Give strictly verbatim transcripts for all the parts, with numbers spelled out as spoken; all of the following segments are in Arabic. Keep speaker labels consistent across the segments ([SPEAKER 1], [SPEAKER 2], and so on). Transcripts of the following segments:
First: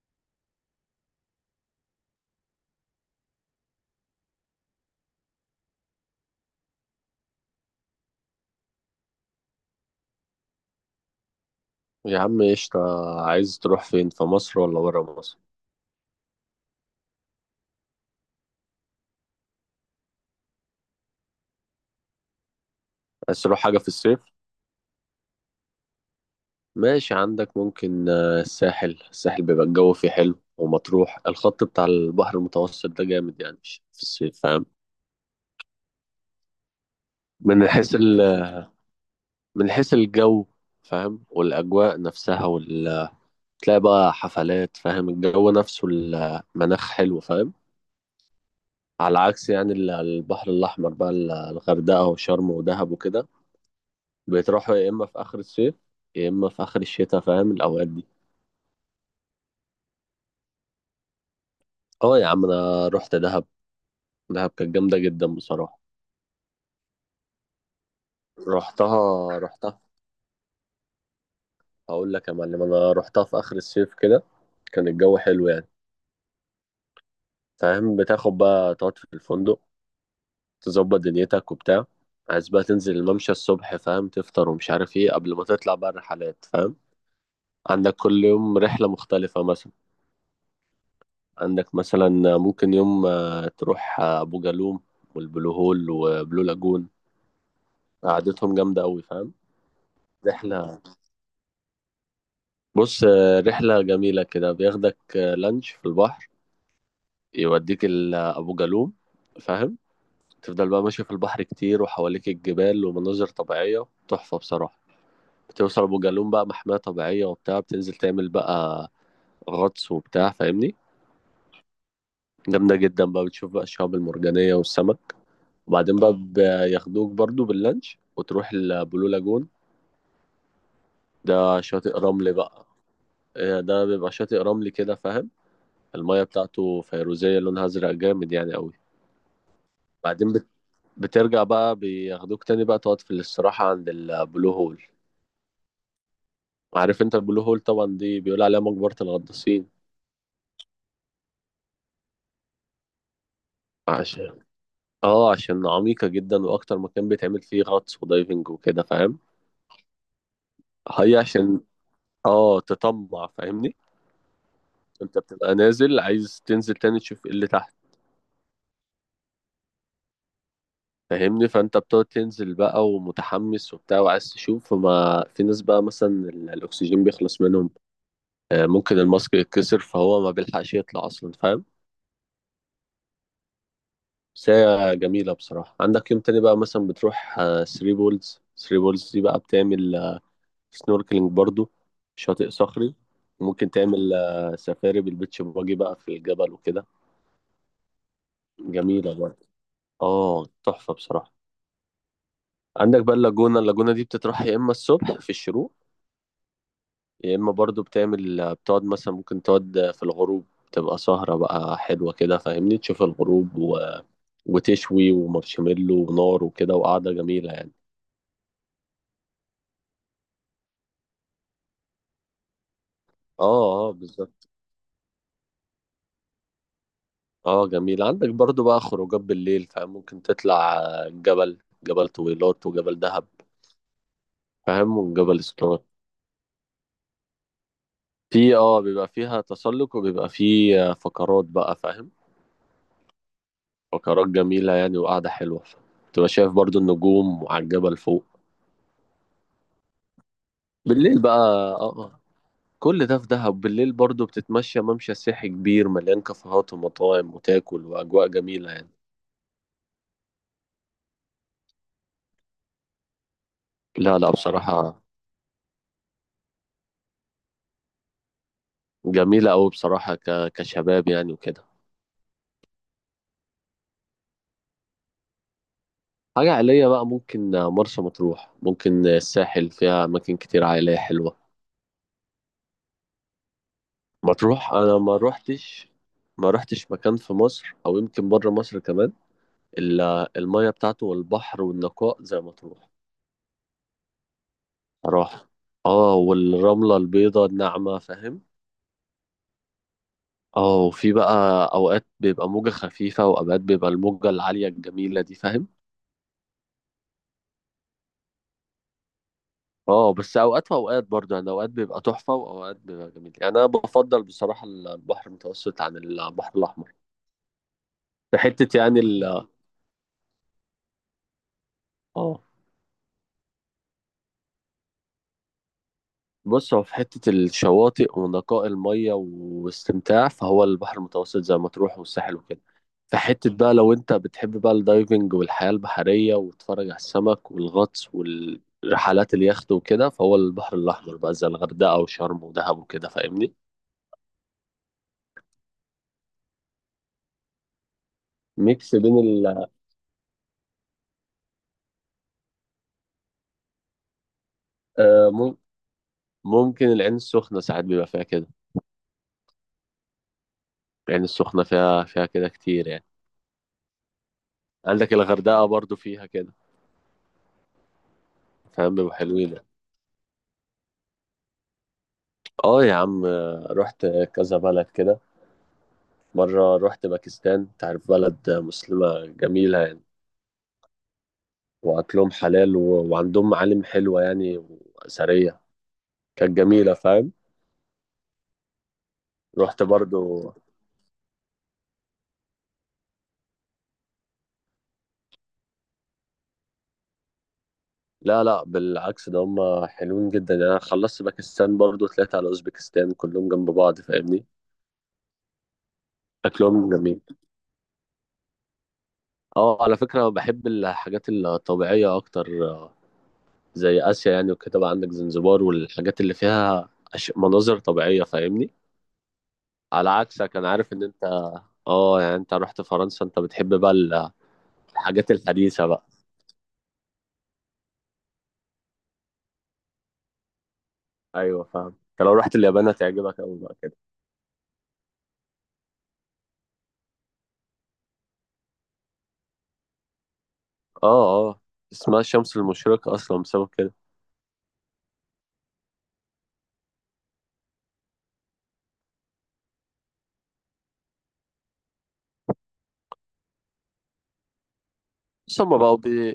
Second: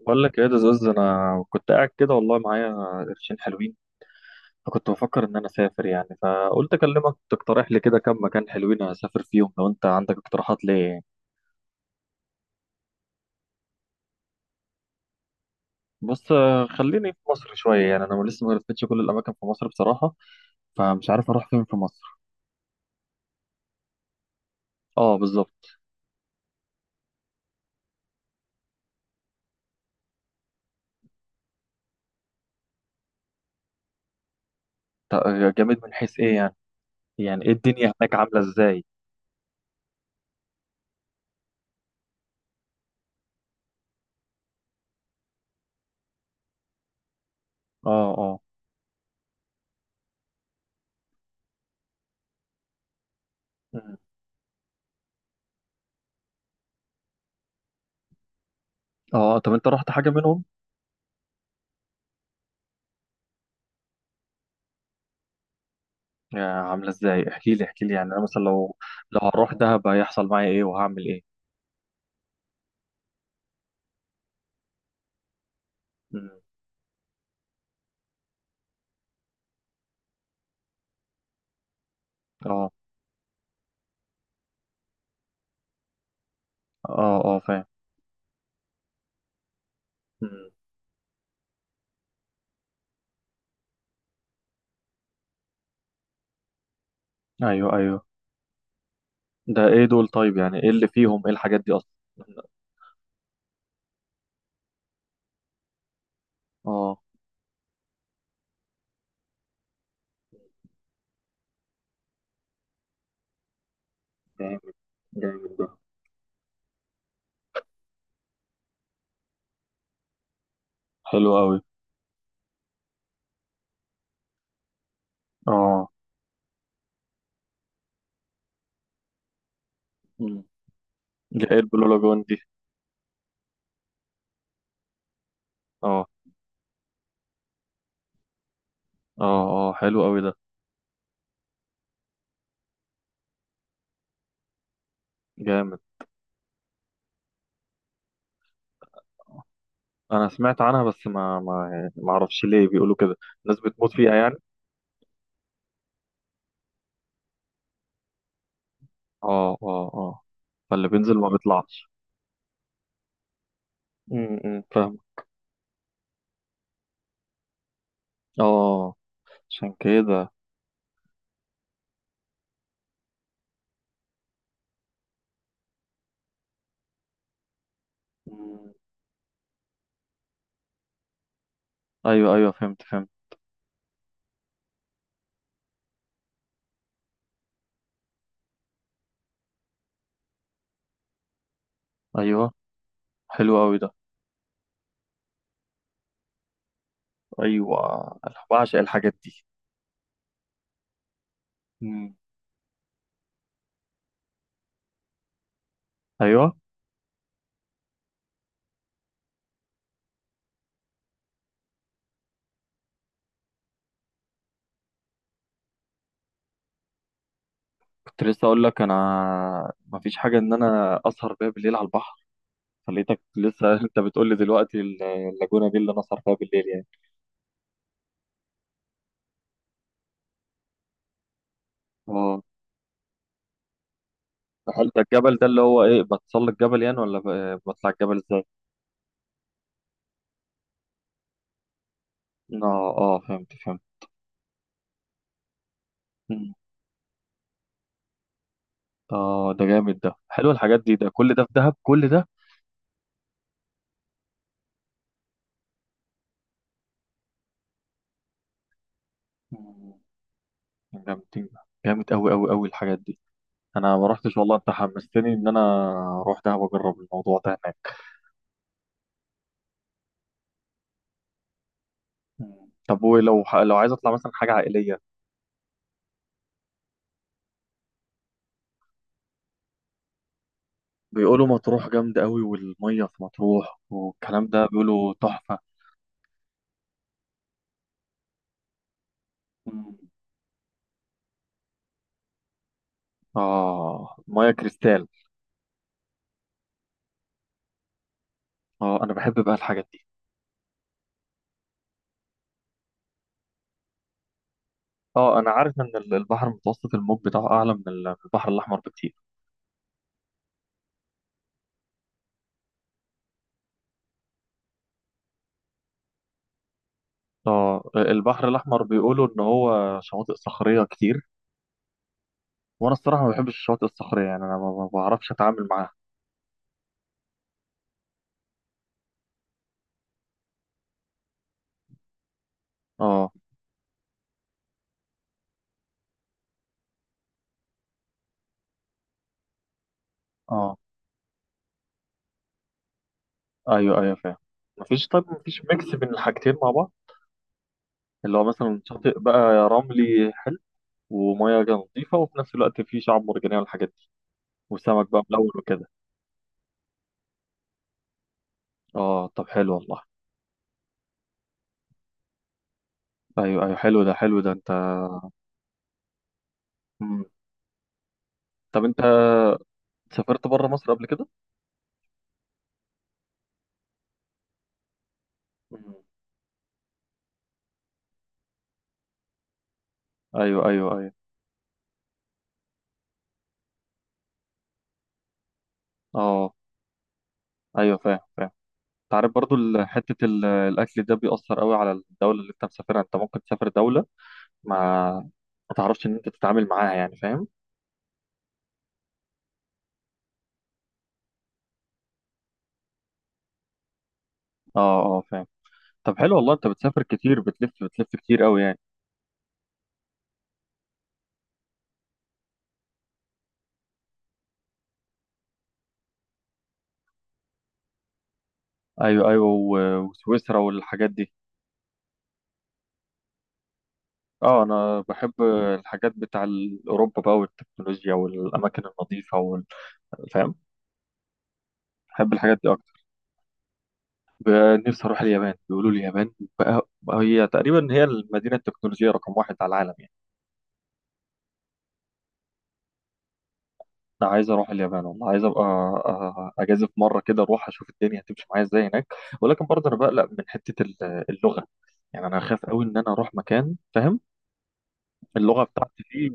[SPEAKER 1] بقول لك ايه ده زوز، انا كنت قاعد كده والله معايا قرشين حلوين. فكنت بفكر ان انا اسافر يعني، فقلت اكلمك تقترح لي كده كم مكان حلوين اسافر فيهم لو انت عندك اقتراحات ليه.
[SPEAKER 2] يا عم قشطة. عايز تروح فين في مصر ولا برا مصر؟
[SPEAKER 1] بص آه، خليني في مصر شويه يعني، انا لسه ما لفتش كل الاماكن في مصر بصراحه. فمش عارف اروح فين في مصر.
[SPEAKER 2] عايز تروح حاجة في الصيف؟
[SPEAKER 1] اه بالظبط.
[SPEAKER 2] ماشي عندك. ممكن آه، الساحل الساحل بيبقى الجو فيه حلو، ومطروح، الخط بتاع البحر المتوسط ده جامد يعني في الصيف، فاهم؟
[SPEAKER 1] تا- جامد من حيث ايه يعني؟ يعني ايه
[SPEAKER 2] من
[SPEAKER 1] الدنيا
[SPEAKER 2] حيث
[SPEAKER 1] هناك
[SPEAKER 2] ال...
[SPEAKER 1] عامله ازاي؟
[SPEAKER 2] من حيث الجو فاهم، والأجواء نفسها وال... تلاقي بقى حفلات فاهم، الجو نفسه المناخ حلو فاهم.
[SPEAKER 1] اه اه.
[SPEAKER 2] على عكس يعني ال- البحر الأحمر بقى، ال- الغردقة وشرم ودهب وكده،
[SPEAKER 1] مم.
[SPEAKER 2] بتروحوا يا اما في اخر الصيف يا اما في اخر الشتاء، فاهم؟ الاوقات دي.
[SPEAKER 1] اه طب انت رحت حاجه منهم؟
[SPEAKER 2] اه يا عم، انا رحت دهب. دهب كانت جامده جدا بصراحه.
[SPEAKER 1] يا عامله ازاي، احكي لي احكي لي يعني انا مثلا لو، لو
[SPEAKER 2] رحتها
[SPEAKER 1] هروح
[SPEAKER 2] رحتها
[SPEAKER 1] دهب هيحصل معايا ايه وهعمل ايه؟
[SPEAKER 2] هقول لك يا معلم، انا رحتها في اخر الصيف كده، كان الجو حلو يعني.
[SPEAKER 1] مم.
[SPEAKER 2] فاهم، بتاخد بقى تقعد في الفندق، تظبط دنيتك وبتاع. عايز بقى
[SPEAKER 1] اه
[SPEAKER 2] تنزل الممشى الصبح، فاهم، تفطر ومش عارف ايه، قبل ما تطلع بقى الرحلات، فاهم؟
[SPEAKER 1] اه اه فاهم.
[SPEAKER 2] عندك كل يوم رحلة مختلفة مثلا.
[SPEAKER 1] مم.
[SPEAKER 2] عندك مثلا ممكن يوم آه، تروح آه، أبو جالوم والبلو هول وبلو لاجون،
[SPEAKER 1] ايوه ايوه.
[SPEAKER 2] قعدتهم جامدة أوي فاهم.
[SPEAKER 1] ده ايه دول طيب؟ يعني ايه
[SPEAKER 2] رحلة،
[SPEAKER 1] اللي فيهم، ايه الحاجات دي اصلا؟
[SPEAKER 2] بص آه، رحلة جميلة كده، بياخدك آه، لانش في البحر،
[SPEAKER 1] اه.
[SPEAKER 2] يوديك ال- آه، أبو جالوم، فاهم. تفضل بقى ماشي في البحر كتير، وحواليك الجبال ومناظر طبيعية تحفة
[SPEAKER 1] جامد.
[SPEAKER 2] بصراحة.
[SPEAKER 1] جامد ده.
[SPEAKER 2] بتوصل أبو جالوم بقى، محمية طبيعية وبتاع، بتنزل تعمل بقى غطس وبتاع فاهمني.
[SPEAKER 1] حلو قوي.
[SPEAKER 2] جامدة جدا بقى، بتشوف بقى الشعاب المرجانية والسمك،
[SPEAKER 1] اه.
[SPEAKER 2] وبعدين بقى بياخدوك برضو باللانش وتروح البلو لاجون.
[SPEAKER 1] مم. ده ايه
[SPEAKER 2] ده
[SPEAKER 1] البلو
[SPEAKER 2] شاطئ
[SPEAKER 1] لاجون
[SPEAKER 2] رمل
[SPEAKER 1] دي؟
[SPEAKER 2] بقى. آه، ده بيبقى شاطئ رملي كده فاهم،
[SPEAKER 1] اه.
[SPEAKER 2] المية بتاعته فيروزية لونها أزرق جامد يعني أوي.
[SPEAKER 1] اه اه حلو قوي
[SPEAKER 2] بعدين
[SPEAKER 1] ده.
[SPEAKER 2] بت... بترجع بقى، بياخدوك تاني بقى تقعد في الاستراحة عند البلو هول.
[SPEAKER 1] جامد.
[SPEAKER 2] عارف انت البلو هول طبعا دي بيقول عليها مقبرة الغطاسين.
[SPEAKER 1] انا سمعت عنها بس ما ما يعني ما اعرفش ليه بيقولوا كده. الناس بتموت فيها يعني؟
[SPEAKER 2] عشان، اه عشان عميقة جدا، وأكتر مكان بيتعمل فيه غطس ودايفنج وكده فاهم.
[SPEAKER 1] اه اه اه. فاللي بينزل
[SPEAKER 2] هي
[SPEAKER 1] ما
[SPEAKER 2] عشان،
[SPEAKER 1] بيطلعش؟
[SPEAKER 2] اه تطمع فاهمني،
[SPEAKER 1] امم أمم، فاهم.
[SPEAKER 2] انت بتبقى نازل عايز تنزل تاني تشوف ايه اللي تحت.
[SPEAKER 1] اه. عشان كده.
[SPEAKER 2] فاهمني، فانت بتقعد تنزل بقى ومتحمس وبتاع وعايز تشوف، فما في ناس بقى مثلا ال- الاكسجين بيخلص منهم. آه،
[SPEAKER 1] أمم.
[SPEAKER 2] ممكن الماسك يتكسر فهو ما بيلحقش يطلع اصلا فاهم.
[SPEAKER 1] ايوه ايوه فهمت فهمت.
[SPEAKER 2] بس هي جميله بصراحه. عندك يوم تاني بقى مثلا بتروح ثلاثة بولز. ثلاثة بولز دي بقى بتعمل سنوركلينج برضو،
[SPEAKER 1] ايوه
[SPEAKER 2] شاطئ صخري.
[SPEAKER 1] حلو
[SPEAKER 2] ممكن
[SPEAKER 1] قوي ده.
[SPEAKER 2] تعمل آه، سفاري بالبيتش باجي بقى في الجبل وكده،
[SPEAKER 1] ايوه انا بعشق
[SPEAKER 2] جميله
[SPEAKER 1] الحاجات دي.
[SPEAKER 2] برضه، اه تحفه بصراحه.
[SPEAKER 1] مم.
[SPEAKER 2] عندك بقى اللاجونه، اللاجونه دي بتتراح يا اما الصبح في الشروق،
[SPEAKER 1] ايوه.
[SPEAKER 2] يا اما برضو بتعمل آه، بتقعد مثلا، ممكن تقعد في الغروب تبقى سهره بقى حلوه كده فاهمني، تشوف الغروب وتشوي ومارشميلو ونار وكده، وقعدة جميلة يعني.
[SPEAKER 1] كنت لسه اقول لك انا ما فيش حاجه ان انا اسهر بيها بالليل على البحر، فلقيتك
[SPEAKER 2] اه
[SPEAKER 1] لسه
[SPEAKER 2] اه
[SPEAKER 1] انت بتقول لي
[SPEAKER 2] بالظبط.
[SPEAKER 1] دلوقتي ال- اللاجونه دي اللي انا اسهر فيها بالليل يعني.
[SPEAKER 2] اه جميل، عندك برضو بقى خروجات بالليل فاهم، ممكن تطلع آه، جبل، جبل
[SPEAKER 1] اه.
[SPEAKER 2] طويلات وجبل دهب،
[SPEAKER 1] هل
[SPEAKER 2] فاهم،
[SPEAKER 1] ده الجبل
[SPEAKER 2] وجبل
[SPEAKER 1] ده اللي
[SPEAKER 2] اسطنبول.
[SPEAKER 1] هو ايه، بتسلق الجبل يعني ولا ب- بطلع الجبل ازاي؟
[SPEAKER 2] في اه بيبقى فيها تسلق، وبيبقى فيه آه، فقرات بقى فاهم،
[SPEAKER 1] اه اه فهمت فهمت.
[SPEAKER 2] فقرات جميلة يعني وقعدة حلوة، تبقى شايف
[SPEAKER 1] مم.
[SPEAKER 2] برضو النجوم وعلى الجبل فوق
[SPEAKER 1] اه ده جامد ده، حلو الحاجات دي، ده
[SPEAKER 2] بالليل
[SPEAKER 1] كل
[SPEAKER 2] بقى.
[SPEAKER 1] ده في دهب
[SPEAKER 2] اه
[SPEAKER 1] كل
[SPEAKER 2] آه.
[SPEAKER 1] ده؟
[SPEAKER 2] كل ده في دهب. بالليل برضو بتتمشى ممشى سياحي كبير مليان كافيهات ومطاعم، وتاكل وأجواء جميلة يعني.
[SPEAKER 1] مم. جامدين. جامد قوي قوي قوي الحاجات دي. انا ما
[SPEAKER 2] لا لا
[SPEAKER 1] رحتش والله، انت
[SPEAKER 2] بصراحة
[SPEAKER 1] حمستني ان انا اروح دهب واجرب الموضوع ده.
[SPEAKER 2] جميلة أوي بصراحة، ك... كشباب يعني وكده.
[SPEAKER 1] مم. طب ولو ح- لو عايز اطلع مثلا حاجه عائليه؟
[SPEAKER 2] حاجة عائلية بقى، ممكن مرسى مطروح، ممكن الساحل، فيها أماكن كتير عائلية حلوة.
[SPEAKER 1] بيقولوا مطروح جامده قوي، والميه في مطروح والكلام ده
[SPEAKER 2] مطروح أنا
[SPEAKER 1] بيقولوا
[SPEAKER 2] ما
[SPEAKER 1] تحفه.
[SPEAKER 2] روحتش، ما روحتش مكان في مصر أو يمكن بره مصر كمان
[SPEAKER 1] مم.
[SPEAKER 2] إلا المية بتاعته والبحر والنقاء زي مطروح.
[SPEAKER 1] اه ميه كريستال.
[SPEAKER 2] صراحة، اه، والرملة البيضاء الناعمة فاهم.
[SPEAKER 1] اه انا بحب بقى الحاجات دي.
[SPEAKER 2] اه، وفي بقى أوقات بيبقى موجة خفيفة، وأوقات بيبقى الموجة العالية الجميلة دي
[SPEAKER 1] اه انا
[SPEAKER 2] فاهم.
[SPEAKER 1] عارف ان ال- البحر المتوسط الموج بتاعه اعلى من ال- البحر الاحمر بكتير.
[SPEAKER 2] اه بس اوقات واوقات برضه يعني، اوقات بيبقى تحفه واوقات بيبقى جميل يعني. انا بفضل بصراحه البحر المتوسط عن البحر الاحمر.
[SPEAKER 1] اه
[SPEAKER 2] في
[SPEAKER 1] البحر
[SPEAKER 2] حته
[SPEAKER 1] الاحمر
[SPEAKER 2] يعني ال
[SPEAKER 1] بيقولوا ان هو شواطئ صخريه كتير.
[SPEAKER 2] اه.
[SPEAKER 1] وانا الصراحه ما بحبش الشواطئ الصخريه يعني، انا ما ما بعرفش اتعامل معاها.
[SPEAKER 2] بص، هو في حته الشواطئ ونقاء الميه واستمتاع، فهو البحر المتوسط زي ما تروح والساحل وكده. في
[SPEAKER 1] اه
[SPEAKER 2] حته بقى لو انت بتحب بقى الدايفنج والحياه البحريه وتتفرج على السمك والغطس والرحلات اليخت وكده، فهو البحر
[SPEAKER 1] اه.
[SPEAKER 2] الاحمر بقى زي الغردقه وشرم ودهب وكده فاهمني.
[SPEAKER 1] ايوه ايوه فاهم. مفيش طيب مفيش ميكس بين الحاجتين مع بعض؟ اللي هو مثلا
[SPEAKER 2] ميكس
[SPEAKER 1] شاطئ
[SPEAKER 2] بين
[SPEAKER 1] بقى رملي حلو ومياه نظيفة، وفي نفس الوقت في شعاب مرجانية والحاجات دي، وسمك بقى ملون
[SPEAKER 2] ال
[SPEAKER 1] وكده.
[SPEAKER 2] ممكن العين السخنة ساعات بيبقى فيها كده.
[SPEAKER 1] اه طب حلو والله.
[SPEAKER 2] العين السخنة فيها فيها كده كتير يعني.
[SPEAKER 1] ايوه ايوه حلو ده، حلو ده انت.
[SPEAKER 2] عندك الغردقة برضو فيها كده
[SPEAKER 1] مم. طب
[SPEAKER 2] فاهم،
[SPEAKER 1] انت
[SPEAKER 2] بيبقوا حلوين يعني.
[SPEAKER 1] سافرت بره مصر قبل كده؟
[SPEAKER 2] اه يا عم، رحت كذا بلد كده.
[SPEAKER 1] مم.
[SPEAKER 2] مرة رحت باكستان، تعرف بلد مسلمة جميلة يعني،
[SPEAKER 1] ايوه ايوه ايوه.
[SPEAKER 2] وأكلهم حلال و... وعندهم معالم حلوة يعني وأثرية،
[SPEAKER 1] اه
[SPEAKER 2] كانت جميلة فاهم.
[SPEAKER 1] ايوه فاهم فاهم. انت عارف برضو
[SPEAKER 2] رحت
[SPEAKER 1] ال- حتة ال-
[SPEAKER 2] برضو،
[SPEAKER 1] الاكل ده بيأثر قوي على الدولة اللي انت مسافرها، انت ممكن تسافر دولة ما ما تعرفش ان انت تتعامل معاها يعني، فاهم؟
[SPEAKER 2] لا لا بالعكس، ده هم حلوين جدا يعني. أنا خلصت باكستان برضو طلعت على أوزبكستان، كلهم جنب بعض فاهمني.
[SPEAKER 1] اه اه فاهم. طب حلو والله، انت
[SPEAKER 2] أكلهم
[SPEAKER 1] بتسافر
[SPEAKER 2] جميل.
[SPEAKER 1] كتير، بتلف بتلف كتير قوي يعني.
[SPEAKER 2] اه، على فكرة بحب الحاجات الطبيعية أكتر، آه، زي آسيا يعني وكده، بقى عندك زنزبار والحاجات اللي فيها أش... مناظر طبيعية فاهمني.
[SPEAKER 1] ايوه ايوه و-
[SPEAKER 2] على عكسك
[SPEAKER 1] وسويسرا
[SPEAKER 2] أنا عارف إن
[SPEAKER 1] والحاجات
[SPEAKER 2] أنت،
[SPEAKER 1] دي.
[SPEAKER 2] اه يعني أنت رحت فرنسا، أنت بتحب بقى ال-
[SPEAKER 1] اه انا
[SPEAKER 2] الحاجات
[SPEAKER 1] بحب
[SPEAKER 2] الحديثة بقى.
[SPEAKER 1] الحاجات بتاع ال- اوروبا بقى، والتكنولوجيا والاماكن النظيفه وال- فاهم.
[SPEAKER 2] أيوه فاهم، أنت لو
[SPEAKER 1] بحب
[SPEAKER 2] رحت
[SPEAKER 1] الحاجات دي
[SPEAKER 2] اليابان
[SPEAKER 1] اكتر.
[SPEAKER 2] هتعجبك أوي بقى كده.
[SPEAKER 1] ب- نفسي اروح اليابان، بيقولوا لي اليابان بقى بقى هي تقريبا هي المدينه التكنولوجيه رقم واحد على العالم يعني.
[SPEAKER 2] اه اه، اسمها الشمس المشرقة أصلا بسبب كده.
[SPEAKER 1] انا عايز اروح اليابان والله، عايز ابقى أ- اجازف مره كده اروح اشوف الدنيا هتمشي معايا ازاي هناك. ولكن برضه انا بقلق من حته ال- اللغه. يعني انا خايف قوي ان انا اروح مكان، فاهم، اللغه
[SPEAKER 2] ثم بقى
[SPEAKER 1] بتاعتي فيه.
[SPEAKER 2] ب...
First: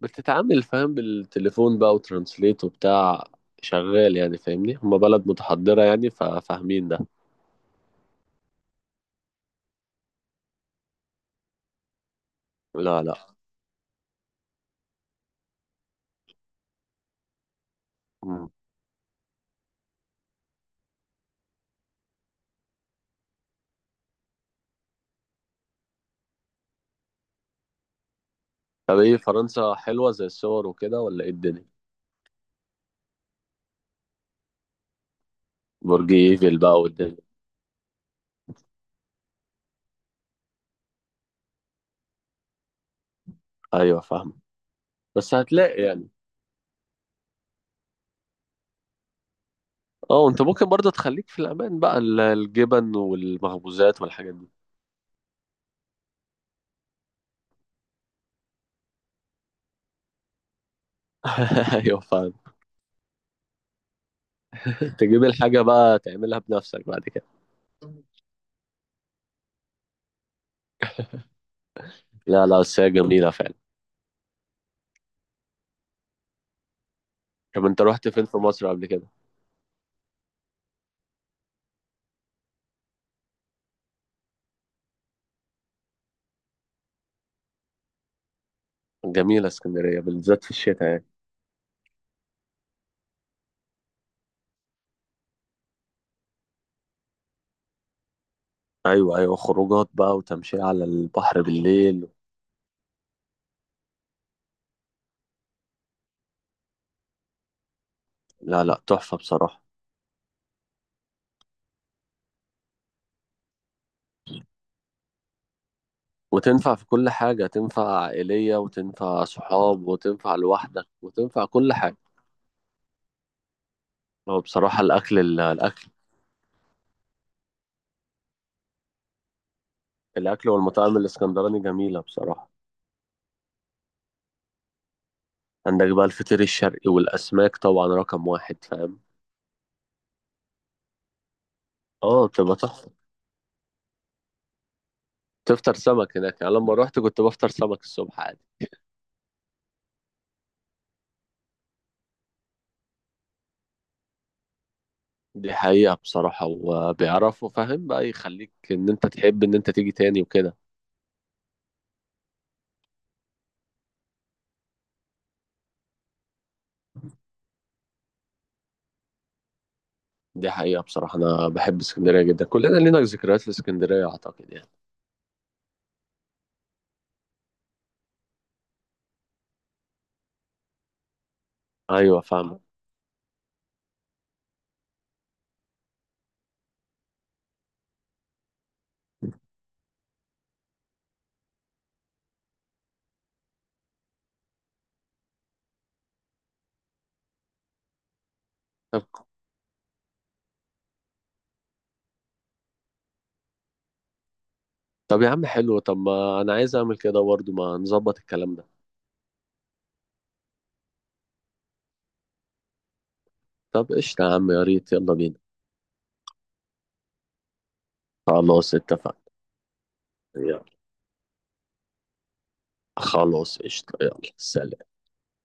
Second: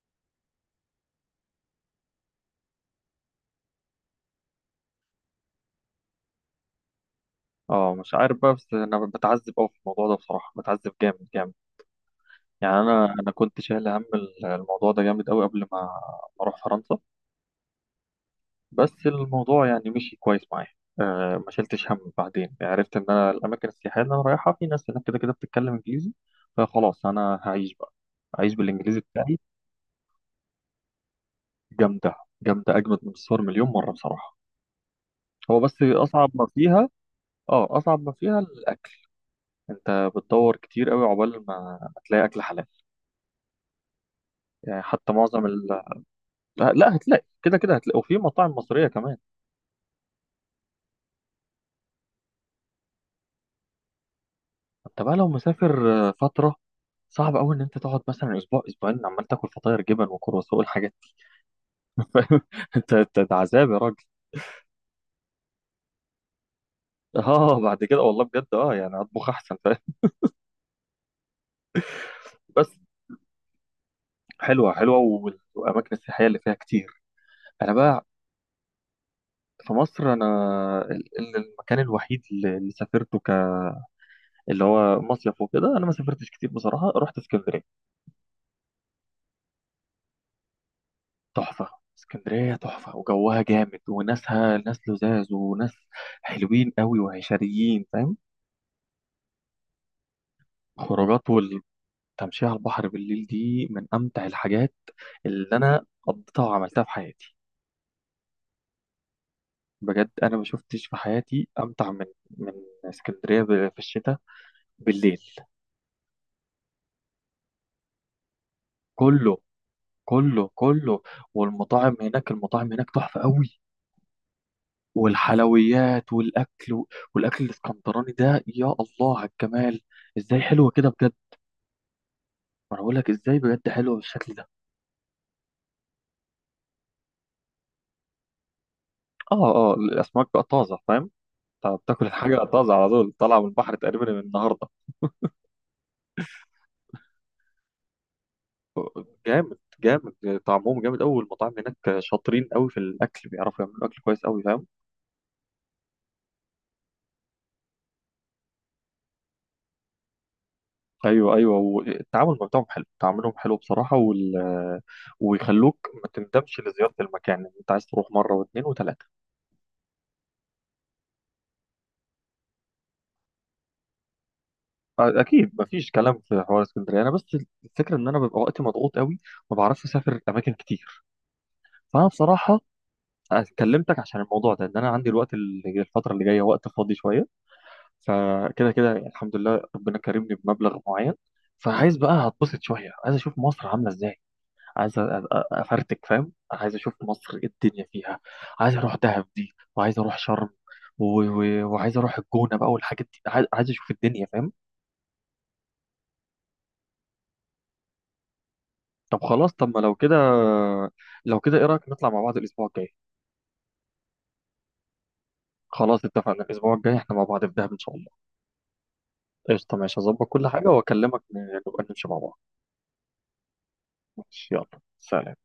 [SPEAKER 2] بتتعامل فاهم بالتليفون بقى وترانسليت وبتاع، شغال يعني فاهمني، هما بلد متحضرة يعني ففاهمين ده.
[SPEAKER 1] اه مش عارف بقى، بس انا بتعذب قوي في الموضوع ده بصراحه، بتعذب جامد جامد. يعني
[SPEAKER 2] لا
[SPEAKER 1] انا
[SPEAKER 2] لا.
[SPEAKER 1] انا كنت شايل هم ال- الموضوع ده جامد قوي قبل ما ما اروح فرنسا.
[SPEAKER 2] مم.
[SPEAKER 1] بس الموضوع يعني مشي كويس معايا. آه ما شلتش هم، بعدين عرفت ان انا الاماكن السياحيه اللي انا رايحها في ناس هناك كده كده بتتكلم انجليزي. فخلاص انا هعيش بقى، هعيش
[SPEAKER 2] طب
[SPEAKER 1] بالانجليزي
[SPEAKER 2] ايه،
[SPEAKER 1] بتاعي.
[SPEAKER 2] فرنسا حلوة زي الصور وكده ولا ايه الدنيا؟
[SPEAKER 1] جامده. جامده اجمد من الصور مليون مره بصراحه. هو بس
[SPEAKER 2] برج
[SPEAKER 1] اصعب ما
[SPEAKER 2] ايفل بقى
[SPEAKER 1] فيها.
[SPEAKER 2] والدنيا.
[SPEAKER 1] اه اصعب ما فيها الاكل. انت بتدور كتير قوي عقبال ما ما تلاقي اكل حلال.
[SPEAKER 2] ايوه فاهم.
[SPEAKER 1] يعني حتى
[SPEAKER 2] بس
[SPEAKER 1] معظم ال...
[SPEAKER 2] هتلاقي يعني،
[SPEAKER 1] لا لا هتلاقي كده كده، هتلاقي وفي مطاعم مصرية كمان.
[SPEAKER 2] اه انت ممكن برضه تخليك في الامان بقى، ال- الجبن والمخبوزات والحاجات دي.
[SPEAKER 1] انت بقى لو مسافر آه، فترة، صعب قوي ان انت تقعد مثلا اسبوع اسبوعين عمال تاكل فطاير جبن وكرواسون والحاجات
[SPEAKER 2] ايوه
[SPEAKER 1] دي،
[SPEAKER 2] فاهم.
[SPEAKER 1] فاهم؟ انت انت ده عذاب يا راجل.
[SPEAKER 2] تجيب الحاجة بقى تعملها بنفسك بعد كده.
[SPEAKER 1] اه بعد كده والله بجد، اه يعني اطبخ احسن فاهم.
[SPEAKER 2] لا لا
[SPEAKER 1] بس
[SPEAKER 2] بس هي جميلة فعلا.
[SPEAKER 1] حلوة حلوة، وال- والاماكن السياحية اللي فيها كتير.
[SPEAKER 2] طب
[SPEAKER 1] انا
[SPEAKER 2] انت
[SPEAKER 1] بقى
[SPEAKER 2] رحت فين في مصر قبل كده؟
[SPEAKER 1] في مصر انا ال- ال- المكان الوحيد اللي اللي سافرته ك، اللي هو مصيف وكده، انا ما سافرتش كتير بصراحة، رحت اسكندرية.
[SPEAKER 2] جميلة اسكندرية بالذات في الشتاء يعني.
[SPEAKER 1] تحفة. اسكندرية تحفة، وجوها جامد، وناسها ناس لذاذ وناس حلوين قوي وعشريين فاهم.
[SPEAKER 2] ايوه ايوه، خروجات بقى وتمشية على
[SPEAKER 1] خروجات.
[SPEAKER 2] البحر بالليل.
[SPEAKER 1] والتمشية على البحر بالليل دي من أمتع الحاجات اللي أنا قضيتها وعملتها في حياتي.
[SPEAKER 2] لا لا تحفة بصراحة.
[SPEAKER 1] بجد أنا ما شفتش في حياتي أمتع من من اسكندرية ب- في الشتاء بالليل.
[SPEAKER 2] وتنفع في كل حاجة، تنفع عائلية وتنفع
[SPEAKER 1] كله
[SPEAKER 2] صحاب وتنفع
[SPEAKER 1] كله
[SPEAKER 2] لوحدك
[SPEAKER 1] كله.
[SPEAKER 2] وتنفع كل حاجة.
[SPEAKER 1] والمطاعم هناك، المطاعم هناك تحفة قوي.
[SPEAKER 2] هو بصراحة الأكل، ال- الأكل،
[SPEAKER 1] والحلويات والأكل، والأكل الإسكندراني ده، يا الله على الجمال. إزاي
[SPEAKER 2] الأكل
[SPEAKER 1] حلوة كده
[SPEAKER 2] والمطاعم
[SPEAKER 1] بجد.
[SPEAKER 2] الإسكندراني جميلة بصراحة.
[SPEAKER 1] ما انا بقول لك، ازاي بجد حلوه بالشكل ده.
[SPEAKER 2] عندك بقى الفطير الشرقي والأسماك طبعا رقم واحد فاهم.
[SPEAKER 1] اه اه الاسماك بقى طازه فاهم. انت بتاكل
[SPEAKER 2] اه
[SPEAKER 1] الحاجه
[SPEAKER 2] بتبقى
[SPEAKER 1] طازه على
[SPEAKER 2] تحفة،
[SPEAKER 1] طول، طالعه من البحر تقريبا من النهارده.
[SPEAKER 2] تفطر سمك هناك يعني. لما روحت كنت بفطر سمك الصبح عادي.
[SPEAKER 1] جامد جامد. طعمهم جامد قوي، المطاعم هناك شاطرين قوي في الاكل، بيعرفوا يعملوا اكل كويس قوي فاهم.
[SPEAKER 2] دي حقيقة بصراحة، وبيعرفوا فاهم بقى يخليك إن أنت تحب إن أنت تيجي تاني وكده.
[SPEAKER 1] ايوه ايوه والتعامل بتاعهم حلو، تعاملهم حلو بصراحه، وال... ويخلوك ما تندمش لزياره المكان يعني، انت عايز تروح مره واثنين وثلاثه.
[SPEAKER 2] دي حقيقة بصراحة، أنا بحب اسكندرية جدا، كلنا لينا ذكريات في اسكندرية أعتقد يعني.
[SPEAKER 1] اكيد ما فيش كلام في حوار اسكندريه. انا بس الفكره ان انا ببقى وقتي مضغوط قوي، ما بعرفش اسافر اماكن كتير. فانا
[SPEAKER 2] أيوة
[SPEAKER 1] بصراحه
[SPEAKER 2] فاهم.
[SPEAKER 1] أنا كلمتك عشان الموضوع ده، ان انا عندي الوقت اللي- الفتره اللي جايه وقت فاضي شويه. فكده كده الحمد لله ربنا كرمني بمبلغ معين. فعايز بقى هتبسط شويه، عايز اشوف مصر عامله ازاي. عايز أ- أ- افرتك فاهم، عايز اشوف مصر ايه الدنيا فيها. عايز اروح دهب دي، وعايز اروح شرم و... و... وعايز اروح الجونه بقى والحاجات دي، عايز عايز اشوف الدنيا فاهم.
[SPEAKER 2] طب يا عم حلو، طب ما انا عايز اعمل كده برضه، ما نظبط الكلام ده.
[SPEAKER 1] طب خلاص، طب ما لو كده، لو كده ايه رايك نطلع مع بعض الاسبوع الجاي؟
[SPEAKER 2] طب قشطة يا عم، يا ريت، يلا بينا.
[SPEAKER 1] خلاص اتفقنا، الاسبوع الجاي احنا مع بعض في دهب ان شاء الله.
[SPEAKER 2] خلاص اتفقنا،
[SPEAKER 1] قشطة ماشي، هظبط كل
[SPEAKER 2] يلا،
[SPEAKER 1] حاجة وأكلمك ن- نبقى نمشي مع بعض.
[SPEAKER 2] خلاص قشطة، يلا
[SPEAKER 1] ماشي يلا.
[SPEAKER 2] سلام.
[SPEAKER 1] سلام.